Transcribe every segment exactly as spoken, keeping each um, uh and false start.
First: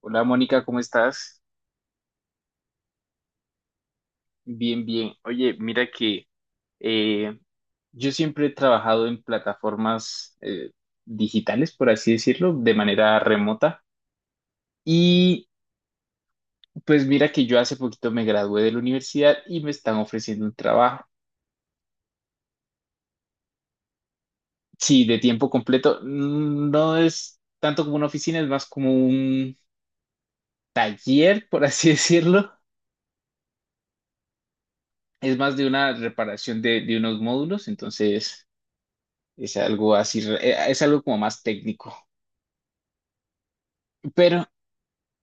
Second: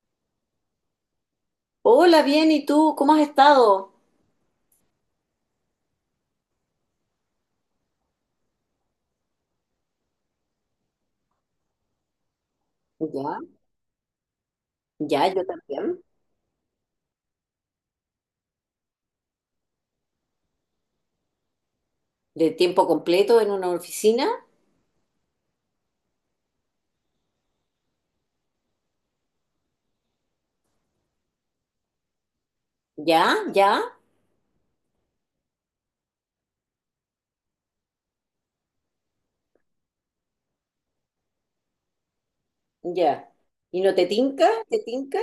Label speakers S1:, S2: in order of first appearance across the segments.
S1: Hola Mónica, ¿cómo estás?
S2: Hola, bien, ¿y tú? ¿Cómo has estado?
S1: Bien, bien. Oye, mira que eh, yo siempre he trabajado en plataformas eh, digitales, por así decirlo, de manera
S2: Ya,
S1: remota.
S2: ya, yo
S1: Y
S2: también.
S1: pues mira que yo hace poquito me gradué de la universidad y me están ofreciendo un trabajo.
S2: De tiempo completo en una oficina.
S1: Sí, de tiempo completo. Mm, No es tanto como una oficina, es más como un taller, por así decirlo.
S2: Ya, ya,
S1: Es más de una reparación de, de unos módulos, entonces es algo así, re- eh, es algo como más técnico.
S2: ya. ¿Y no te
S1: Pero,
S2: tinca? ¿Te tinca?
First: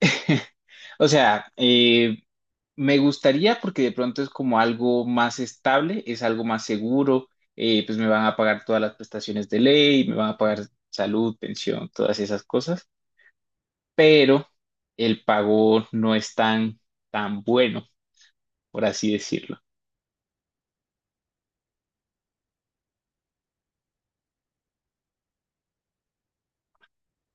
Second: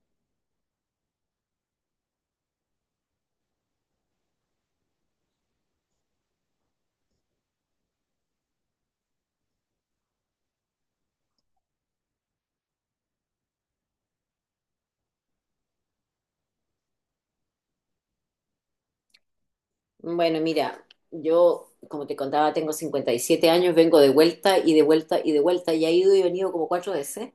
S1: o sea, eh, me gustaría porque de pronto es como algo más estable, es algo más seguro, eh, pues me van a pagar todas las prestaciones de ley, me van a pagar salud, pensión, todas esas cosas, pero el pago no es tan, tan bueno, por así decirlo.
S2: Bueno, mira, yo, como te contaba, tengo cincuenta y siete años, vengo de vuelta y de vuelta y de vuelta y he ido y venido como cuatro veces.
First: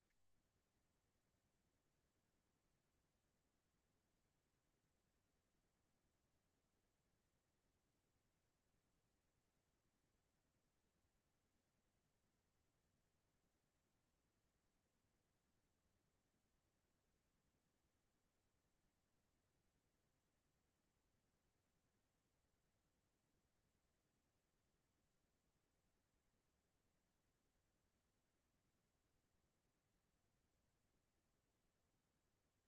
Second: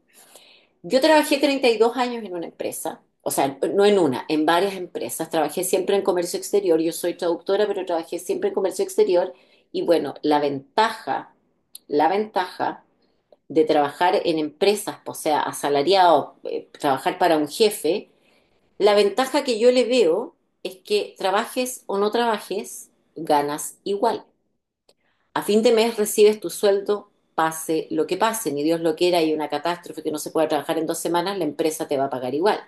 S2: Yo trabajé treinta y dos años en una empresa, o sea, no en una, en varias empresas. Trabajé siempre en comercio exterior, yo soy traductora, pero trabajé siempre en comercio exterior. Y bueno, la ventaja, la ventaja de trabajar en empresas, o sea, asalariado, eh, trabajar para un jefe, la ventaja que yo le veo es que trabajes o no trabajes, ganas igual. A fin de mes recibes tu sueldo, pase lo que pase, ni Dios lo quiera, y una catástrofe que no se pueda trabajar en dos semanas, la empresa te va a pagar igual.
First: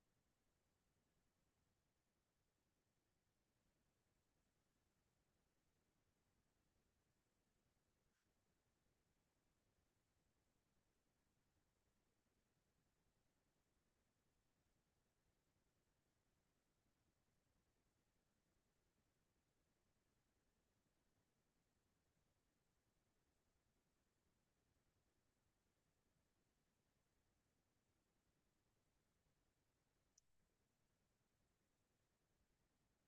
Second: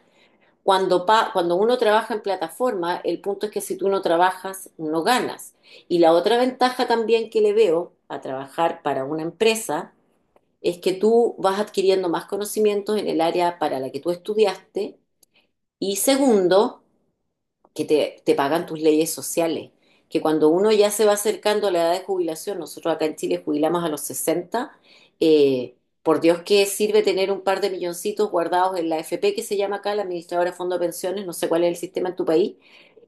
S2: Cuando, pa- cuando uno trabaja en plataforma, el punto es que si tú no trabajas, no ganas. Y la otra ventaja también que le veo a trabajar para una empresa es que tú vas adquiriendo más conocimientos en el área para la que tú estudiaste. Y segundo, que te, te pagan tus leyes sociales, que cuando uno ya se va acercando a la edad de jubilación, nosotros acá en Chile jubilamos a los sesenta, eh, por Dios que sirve tener un par de milloncitos guardados en la A F P, que se llama acá, la Administradora de Fondo de Pensiones. No sé cuál es el sistema en tu país,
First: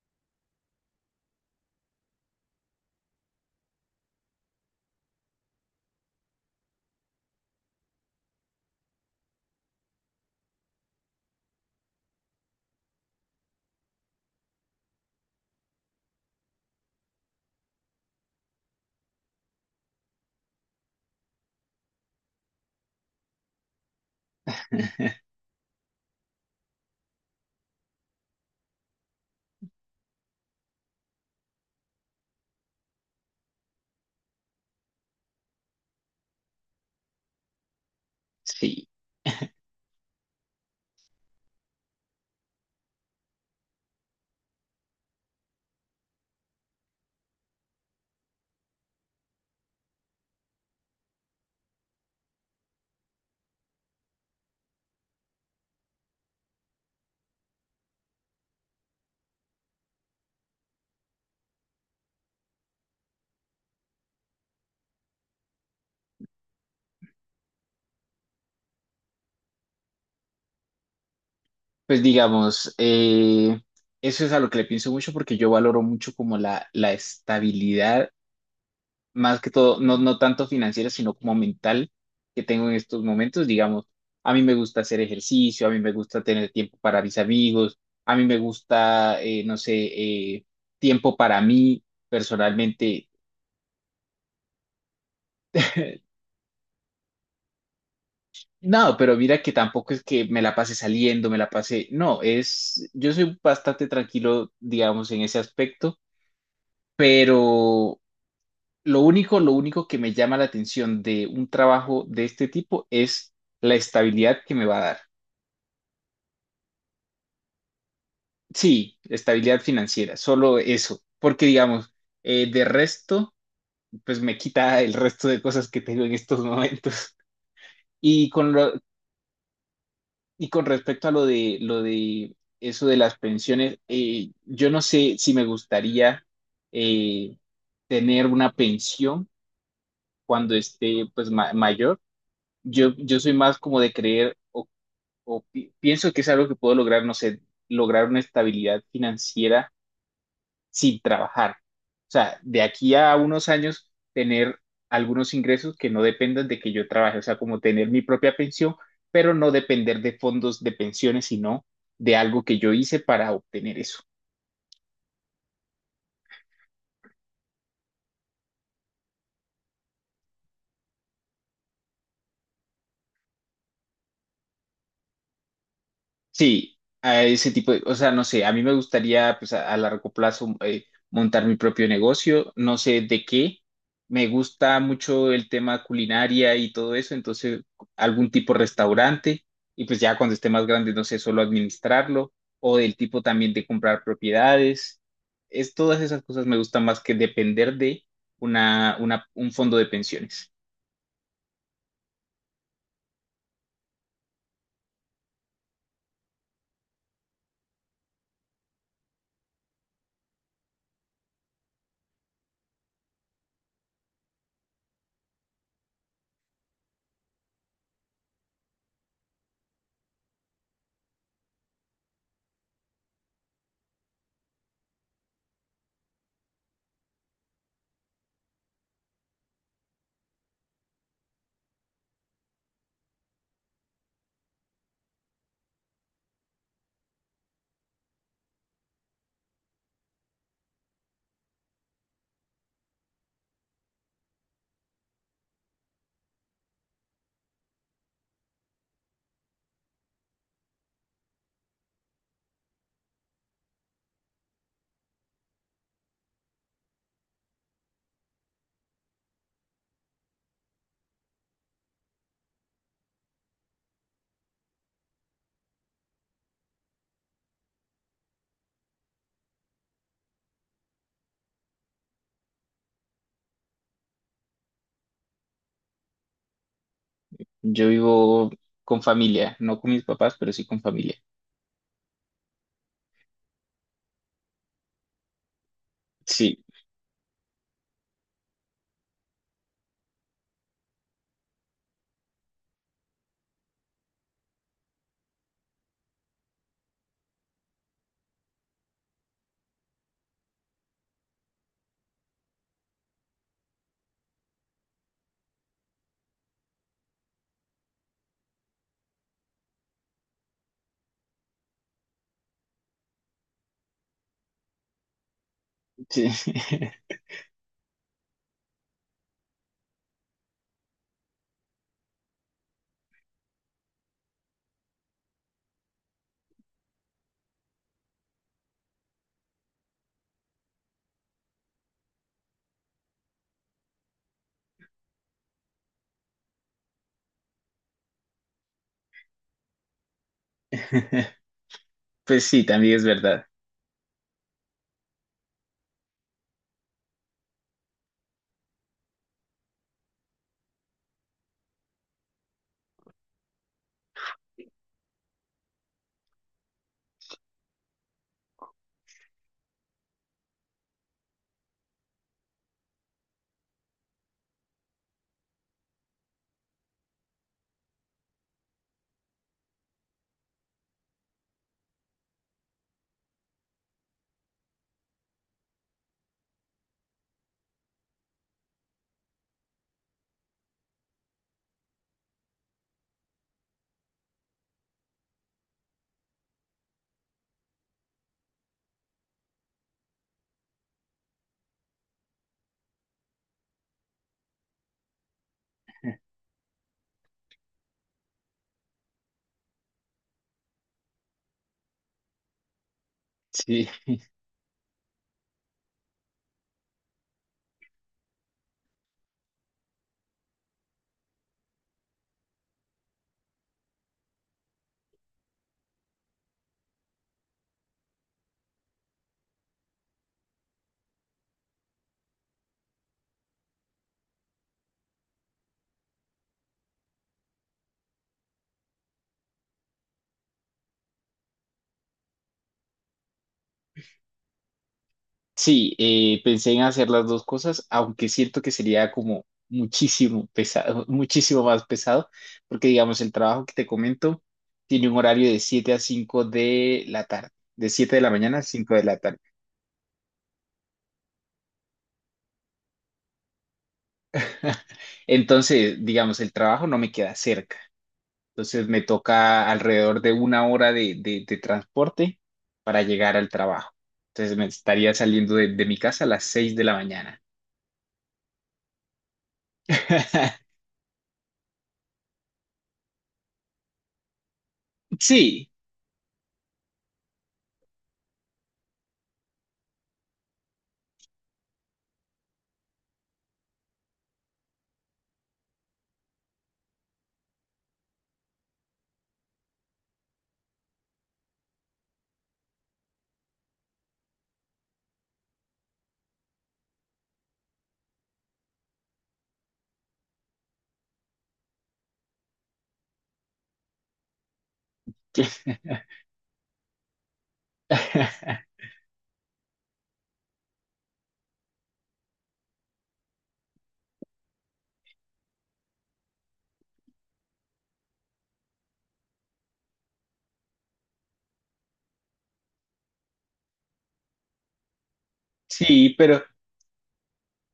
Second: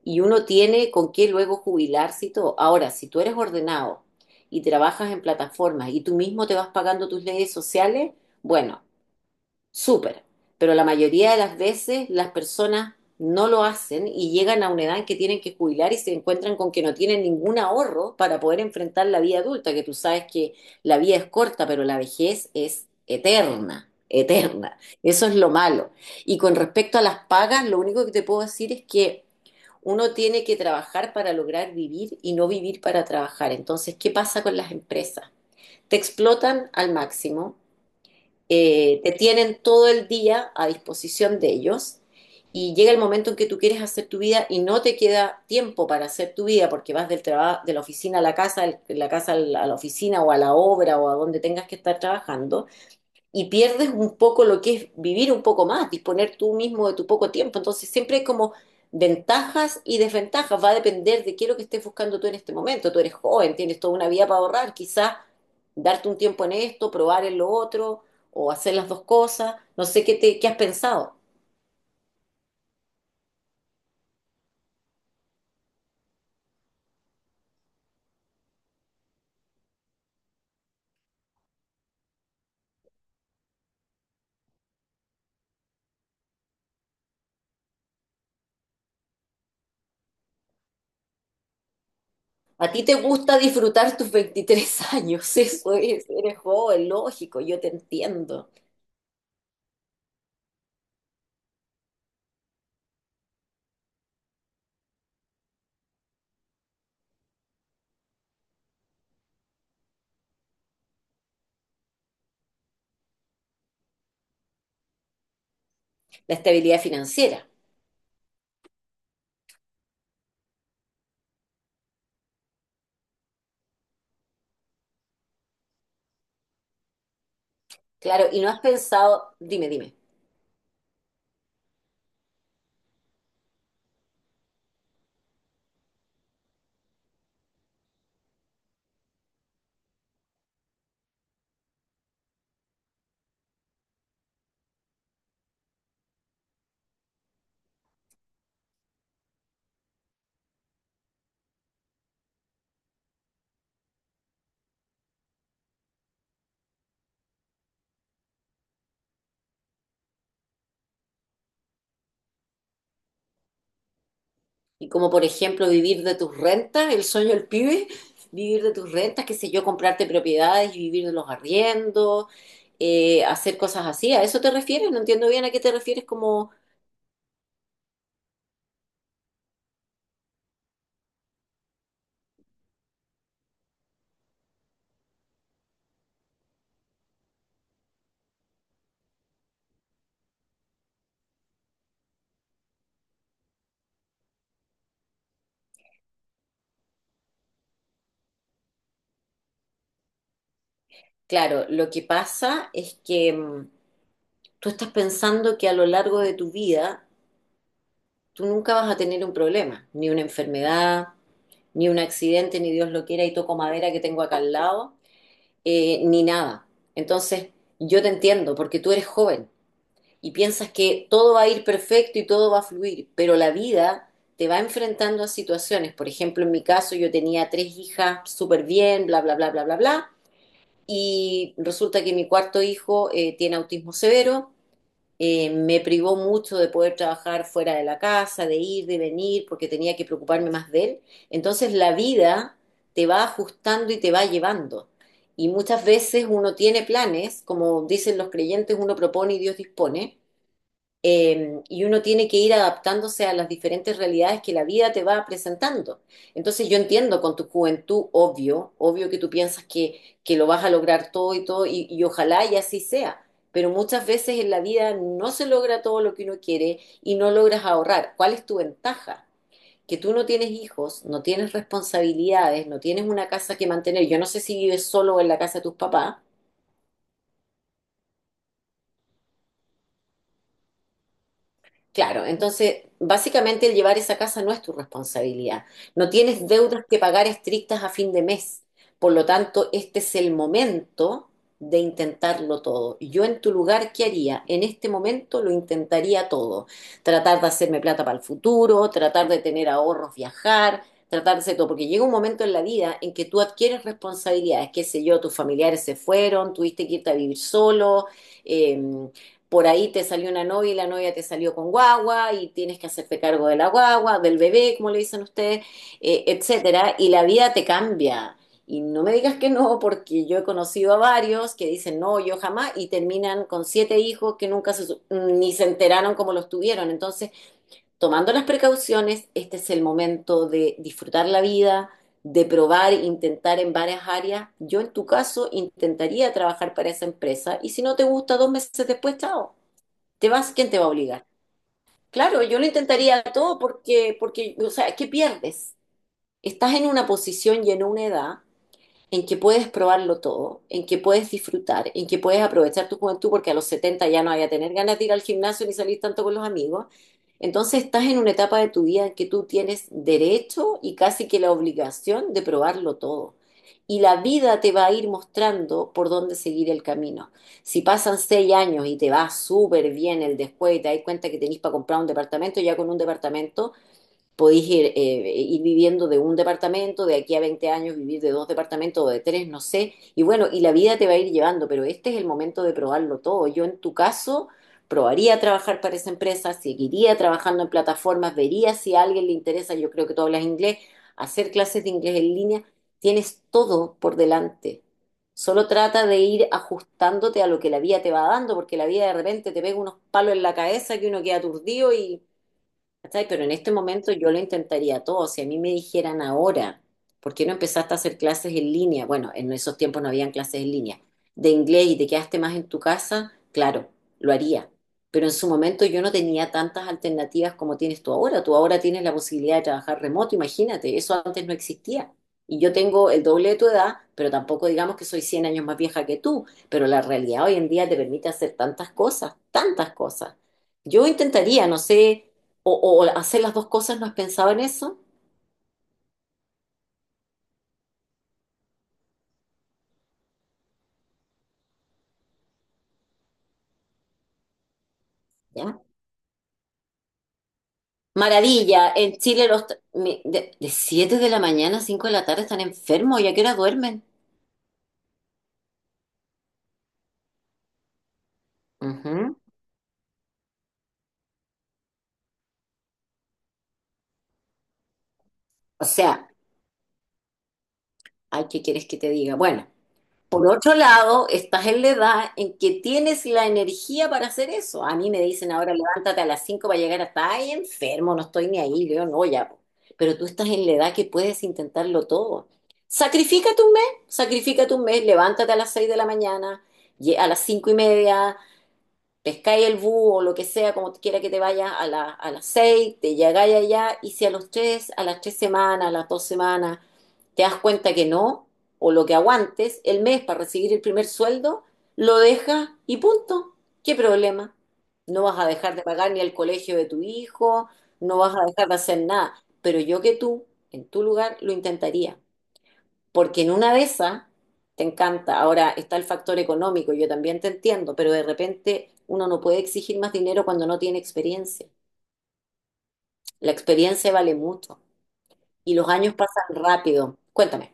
S2: y uno tiene con qué luego jubilarse y todo. Ahora, si tú eres ordenado y trabajas en plataformas y tú mismo te vas pagando tus leyes sociales, bueno, súper. Pero la mayoría de las veces las personas no lo hacen y llegan a una edad en que tienen que jubilar y se encuentran con que no tienen ningún ahorro para poder enfrentar la vida adulta, que tú sabes que la vida es corta, pero la vejez es eterna, eterna. Eso es lo malo. Y con respecto a las pagas, lo único que te puedo decir es que uno tiene que trabajar para lograr vivir y no vivir para trabajar. Entonces, ¿qué pasa con las empresas? Te explotan al máximo.
S1: Sí,
S2: Eh, te tienen todo el día a disposición de ellos y llega el momento en que tú quieres hacer tu vida y no te queda tiempo para hacer tu vida porque vas del trabajo de la oficina a la casa, de la casa a la oficina o a la obra o a donde tengas que estar trabajando y pierdes un poco lo que es vivir un poco más, disponer tú mismo de tu poco tiempo. Entonces siempre es como ventajas y desventajas, va a depender de qué es lo que estés buscando tú en este momento. Tú eres joven, tienes toda una vida para ahorrar, quizás darte un tiempo en esto, probar en lo otro o hacer las dos cosas. No sé qué te, qué has pensado.
S1: pues digamos, eh, eso es a lo que le pienso mucho porque yo valoro mucho como la, la estabilidad más que todo, no, no tanto financiera, sino como mental que tengo en estos momentos. Digamos, a mí me gusta hacer ejercicio, a mí me gusta tener tiempo para mis amigos, a mí me gusta, eh, no sé, eh, tiempo para mí
S2: A ti te
S1: personalmente.
S2: gusta disfrutar tus veintitrés años, eso es, eres joven, lógico, yo te entiendo.
S1: No, pero mira que tampoco es que me la pase saliendo, me la pase, no, es, yo soy bastante tranquilo, digamos, en ese aspecto, pero lo único, lo único que me llama la atención de un trabajo de este tipo es la estabilidad que me va a dar.
S2: La estabilidad financiera,
S1: Sí, estabilidad financiera, solo eso, porque digamos, eh, de resto, pues me quita el resto de cosas que tengo en estos momentos.
S2: claro,
S1: Y
S2: y no
S1: con
S2: has
S1: lo,
S2: pensado, dime, dime.
S1: y con respecto a lo de lo de eso de las pensiones, eh, yo no sé si me gustaría eh, tener una pensión cuando esté pues ma- mayor. Yo, yo soy más como de creer o, o pi- pienso que es algo que puedo lograr, no sé, lograr una estabilidad financiera sin trabajar. O sea, de aquí a unos años, tener algunos ingresos que no dependan de que yo trabaje, o sea, como tener mi propia pensión, pero no depender de fondos de pensiones, sino de algo que yo hice para obtener eso.
S2: Y como por ejemplo vivir de tus rentas, el sueño del pibe, vivir de tus rentas, qué sé yo, comprarte propiedades y vivir de los arriendos, eh, hacer cosas así. ¿A eso te refieres? No entiendo bien a qué te refieres, como...
S1: Sí, a ese tipo de, o sea, no sé, a mí me gustaría pues a, a largo plazo eh, montar mi propio negocio, no sé de qué. Me gusta mucho el tema culinaria y todo eso, entonces algún tipo de restaurante y pues ya cuando esté más grande, no sé, solo administrarlo o del tipo también de comprar propiedades. Es todas esas cosas me gustan más que depender de una, una, un fondo de pensiones.
S2: Claro, lo que pasa es que mm, tú estás pensando que a lo largo de tu vida tú nunca vas a tener un problema, ni una enfermedad, ni un accidente, ni Dios lo quiera y toco madera que tengo acá al lado, eh, ni nada. Entonces, yo te entiendo porque tú eres joven y piensas que todo va a ir perfecto y todo va a fluir, pero la vida te va enfrentando a situaciones. Por ejemplo, en mi caso yo tenía tres hijas súper bien, bla, bla, bla, bla, bla, bla, y resulta que mi cuarto hijo eh, tiene autismo severo. Eh, me privó mucho de poder trabajar fuera de la casa, de ir, de venir, porque tenía que preocuparme más de él. Entonces la vida te va ajustando y te va llevando. Y muchas veces uno tiene planes, como dicen los creyentes, uno propone y Dios dispone, eh, y uno tiene que ir adaptándose a las diferentes realidades que la vida te va presentando. Entonces yo entiendo, con tu juventud, obvio, obvio que tú piensas que, que lo vas a lograr todo y todo, y, y ojalá y así sea, pero muchas veces en la vida no se logra todo lo que uno quiere y no logras ahorrar. ¿Cuál es tu ventaja? Que tú no tienes hijos, no tienes responsabilidades, no tienes una casa que mantener. Yo no sé si vives solo en la casa de tus papás.
S1: Yo vivo con familia, no con mis papás, pero sí con familia.
S2: Claro, entonces básicamente el llevar esa casa no es tu responsabilidad. No tienes
S1: Sí,
S2: deudas que pagar estrictas a fin de mes. Por lo tanto, este es el momento de intentarlo todo. Yo en tu lugar, ¿qué haría? En este momento lo intentaría todo. Tratar de hacerme plata para el futuro, tratar de tener ahorros, viajar, tratar de hacer todo. Porque llega un momento en la vida en que tú adquieres responsabilidades. Qué sé yo, tus familiares se fueron, tuviste que irte a vivir solo, em, por ahí te salió una novia y la novia te salió con guagua y tienes que hacerte cargo de la guagua, del bebé, como le dicen ustedes, eh,
S1: sí.
S2: etcétera, y la vida te cambia. Y no me digas que no, porque yo he conocido a varios que dicen no, yo jamás, y terminan con siete hijos que nunca se, ni se enteraron cómo los tuvieron. Entonces, tomando las precauciones, este es el momento de disfrutar la vida, de probar, intentar en varias áreas. Yo en tu caso intentaría trabajar para esa empresa y si no te gusta dos meses después, chao, te vas. ¿Quién te va a obligar? Claro,
S1: Pues
S2: yo
S1: sí,
S2: lo
S1: también es
S2: intentaría
S1: verdad.
S2: todo porque, porque, o sea, ¿qué pierdes? Estás en una posición y en una edad en que puedes probarlo todo, en que puedes disfrutar, en que puedes aprovechar tu juventud, porque a los setenta ya no vaya a tener ganas de ir al gimnasio ni salir tanto con los amigos. Entonces estás en una etapa de tu vida en que tú tienes derecho y casi que la obligación de probarlo todo. Y la vida te va a ir mostrando por dónde seguir el camino. Si pasan seis años y te va súper bien el después y te das cuenta que tenés para comprar un departamento, ya con un departamento podéis ir, eh, ir viviendo de un departamento, de aquí a veinte años vivir de dos departamentos o de tres, no sé. Y bueno, y la vida te va a ir llevando, pero este es el momento de probarlo todo. Yo en tu caso probaría trabajar para esa empresa, seguiría trabajando en plataformas, vería si a alguien le interesa, yo creo que tú hablas inglés, hacer clases de inglés en línea, tienes todo por delante. Solo trata de ir ajustándote a lo que la vida te va dando, porque la vida de repente te pega unos palos en la cabeza que uno queda aturdido, y ¿cachai? Pero en este
S1: Sí,
S2: momento yo lo intentaría todo. Si a mí me dijeran ahora, ¿por qué no empezaste a hacer clases en línea? Bueno, en esos tiempos no habían clases en línea. De inglés y te quedaste más en tu casa, claro, lo haría. Pero en su momento yo no tenía tantas alternativas como tienes tú ahora. Tú ahora tienes la posibilidad de trabajar remoto, imagínate, eso antes no existía. Y yo tengo el doble de tu edad, pero tampoco digamos que soy cien años más vieja que tú. Pero la realidad hoy en día te permite hacer tantas cosas, tantas cosas. Yo intentaría, no sé, o, o hacer las dos cosas. ¿No has pensado en eso?
S1: sí, eh, pensé en hacer las dos cosas, aunque siento que sería como muchísimo pesado, muchísimo más pesado, porque digamos, el trabajo que te comento tiene un horario de
S2: ¿Ya?
S1: siete a cinco de la tarde, de siete de la mañana a
S2: Maravilla,
S1: cinco de la
S2: en
S1: tarde.
S2: Chile los... tra- mi- De, de siete de la mañana a cinco de la tarde están enfermos, ¿y a qué hora duermen?
S1: Entonces, digamos, el trabajo no me queda cerca. Entonces me
S2: Ujú.
S1: toca alrededor de una hora de, de- de transporte para llegar al trabajo. Entonces me estaría saliendo de,
S2: O
S1: de mi casa a
S2: sea,
S1: las seis de la mañana.
S2: ay, ¿qué quieres que te diga? Bueno, por otro lado, estás en la edad en que tienes la energía para hacer eso. A mí me dicen
S1: Sí,
S2: ahora, levántate a las cinco para llegar hasta ahí, enfermo, no estoy ni ahí, yo no, ya. po". Pero tú estás en la edad que puedes intentarlo todo. Sacrifícate un mes, sacrifícate un mes, levántate a las seis de la mañana, lle- a las cinco y media, pescáis el búho o lo que sea, como quiera que te vayas a la, a las seis, te llegáis allá y si a los tres, a las tres semanas, a las dos semanas, te das cuenta que no, o lo que aguantes el mes para recibir el primer sueldo, lo dejas y punto. ¿Qué problema? No vas a dejar de pagar ni el colegio de tu hijo, no vas a dejar de hacer nada. Pero yo que tú, en tu lugar, lo intentaría. Porque en una de esas te encanta. Ahora está el factor económico, yo también te entiendo, pero de repente uno no puede exigir más dinero cuando no tiene experiencia. La experiencia vale mucho y los
S1: sí,
S2: años
S1: pero,
S2: pasan rápido. Cuéntame.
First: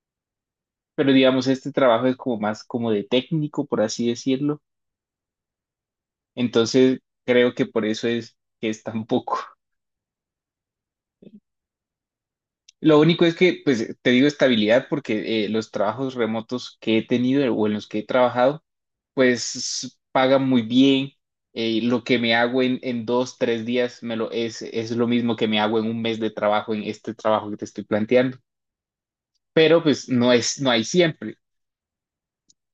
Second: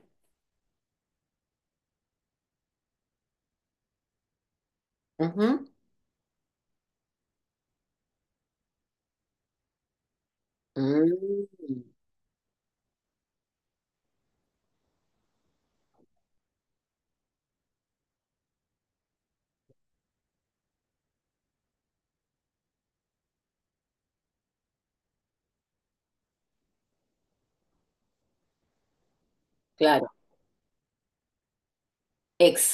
S1: pero digamos, este trabajo es como más como de técnico, por así decirlo.
S2: Ujú.
S1: Entonces, creo que por eso es que es tan poco.
S2: Mm,
S1: Lo único es que, pues, te digo estabilidad porque eh, los trabajos remotos que he tenido o en los que he trabajado, pues, pagan muy bien. Eh, lo que me hago en, en dos, tres días me lo, es, es lo mismo que me hago en un mes de trabajo en este trabajo que te estoy planteando. Pero, pues,
S2: claro,
S1: no es, no hay siempre.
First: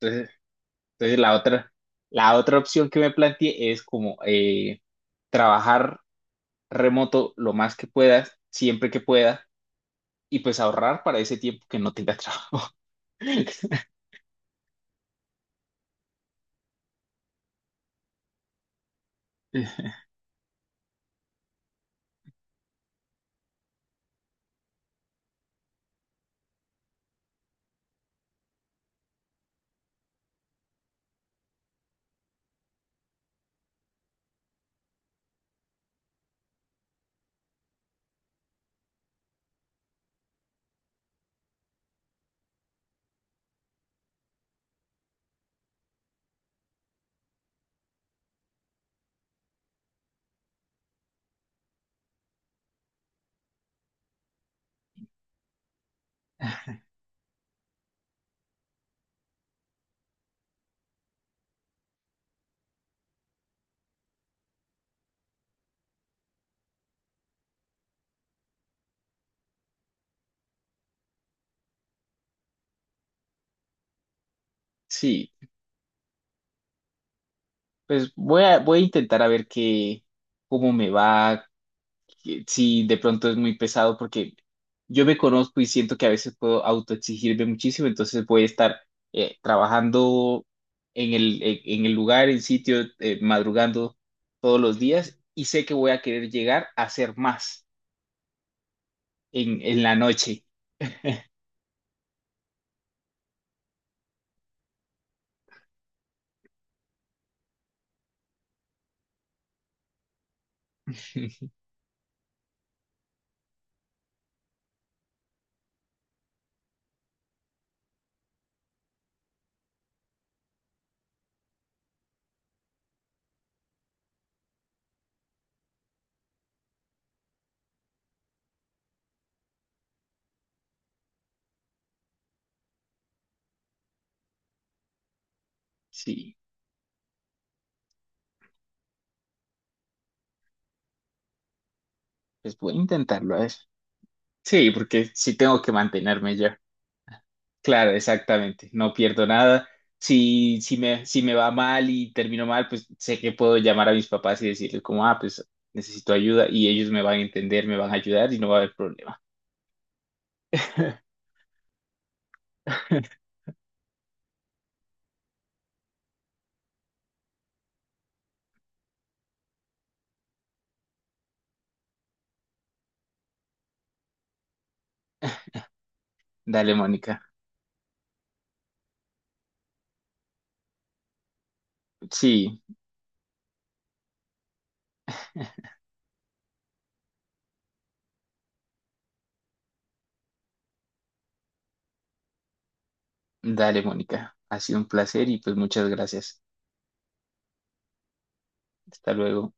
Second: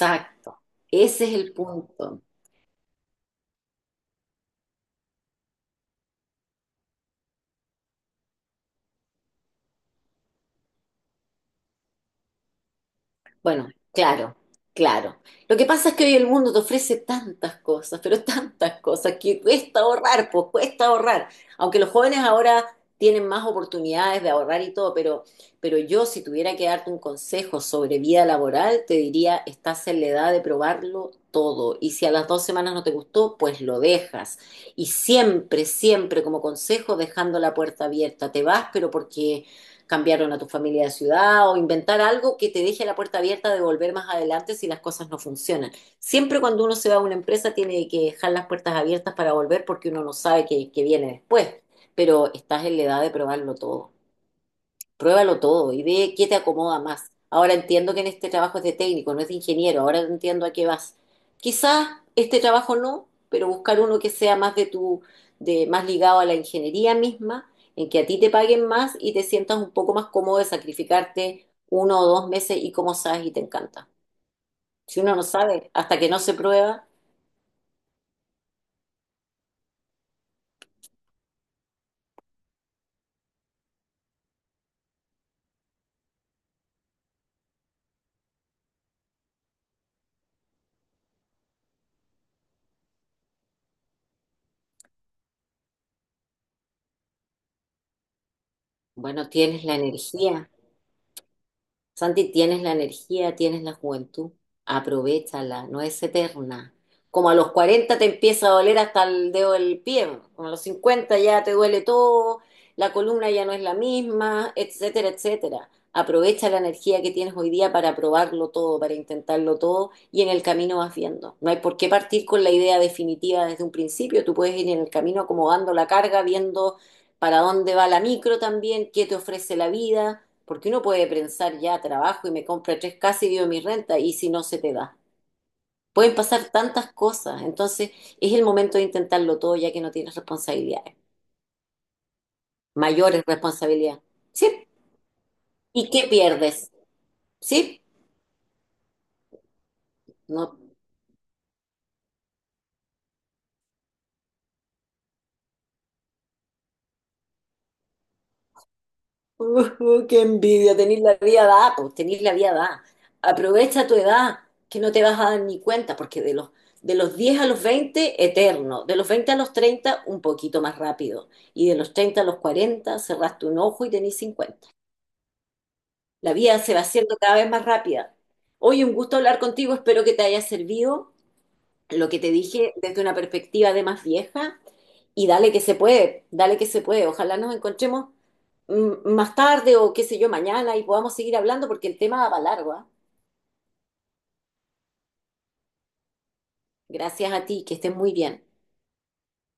S1: Entonces, Entonces
S2: Ese es
S1: la
S2: el
S1: otra,
S2: punto.
S1: la otra opción que me planteé es como eh, trabajar remoto lo más que puedas, siempre que puedas, y pues ahorrar para ese tiempo que no tenga trabajo.
S2: Bueno, claro, claro. Lo que pasa es que hoy el mundo te ofrece tantas cosas, pero tantas cosas, que cuesta ahorrar, pues cuesta ahorrar. Aunque los jóvenes ahora tienen más oportunidades de ahorrar y todo, pero, pero yo si tuviera que darte un consejo sobre vida laboral, te diría, estás en la edad de probarlo todo. Y si a las dos semanas no te gustó, pues lo dejas. Y siempre, siempre como consejo, dejando la puerta abierta. Te vas, pero porque cambiaron a tu familia de ciudad o inventar algo que te deje la puerta abierta de volver más adelante si las cosas no funcionan. Siempre cuando uno se va a una empresa tiene que dejar las puertas abiertas para volver porque uno no sabe qué, qué viene después, pero estás en la edad de probarlo todo. Pruébalo todo y ve qué te acomoda más. Ahora entiendo que en este trabajo es de técnico, no es de ingeniero, ahora entiendo a qué vas. Quizás este trabajo no, pero buscar uno que sea más de tu, de, más ligado a la ingeniería misma, en que a ti te paguen más y te sientas un poco más cómodo de sacrificarte uno o dos meses y como sabes y te encanta. Si uno no
S1: Sí,
S2: sabe, hasta que no se prueba,
S1: pues voy a, voy a intentar a ver qué, cómo me va, si de pronto es muy pesado porque yo me conozco y siento que a veces puedo autoexigirme muchísimo, entonces voy a estar eh, trabajando en el, en en el lugar, en sitio, eh, madrugando todos los días y sé que voy a querer llegar a hacer más
S2: bueno,
S1: en,
S2: tienes la
S1: en la noche.
S2: energía. Santi, tienes la energía, tienes la juventud, aprovéchala, no es eterna. Como a los cuarenta te empieza a doler hasta el dedo del pie, como a los cincuenta ya te duele todo, la columna ya no es la misma, etcétera, etcétera. Aprovecha la energía que tienes hoy día para probarlo todo, para intentarlo todo y en el camino vas viendo. No hay por qué partir con la idea definitiva desde un principio, tú puedes ir en el camino acomodando la carga, viendo para dónde va la micro también, qué te ofrece la vida porque uno puede pensar, ya trabajo y me compra tres casas y vivo mi renta, y si no se te da. Pueden
S1: Sí,
S2: pasar tantas cosas, entonces es el momento de intentarlo todo ya que no tienes responsabilidades,
S1: pues voy a
S2: mayores
S1: intentarlo, a ver.
S2: responsabilidades. ¿Sí?
S1: Sí, porque sí tengo que
S2: ¿Y qué
S1: mantenerme yo.
S2: pierdes? ¿Sí?
S1: Claro, exactamente, no pierdo nada. Si,
S2: No.
S1: si me, si me va mal y termino mal, pues sé que puedo llamar a mis papás y decirles como, ah, pues necesito ayuda y ellos me van a entender, me van a ayudar y no va a haber problema.
S2: Uh, qué envidia, tenés la vida dada, pues tenés la vida dada. Aprovecha tu edad, que no te vas a dar ni cuenta, porque de los, de los diez a los veinte eterno. De los veinte a los treinta un poquito más rápido. Y de los treinta a los cuarenta cerraste un ojo y tenés cincuenta. La vida se
S1: Dale,
S2: va haciendo
S1: Mónica.
S2: cada vez más rápida. Hoy un gusto hablar contigo, espero que te haya servido lo que te
S1: Sí,
S2: dije desde una perspectiva de más vieja y dale que se puede, dale que se puede. Ojalá nos encontremos mm, más tarde o qué sé yo, mañana y podamos seguir hablando porque el tema va para largo, ¿ah?
S1: dale, Mónica. Ha sido un placer y pues muchas gracias.
S2: Gracias a ti, que estés muy bien.
S1: Hasta luego.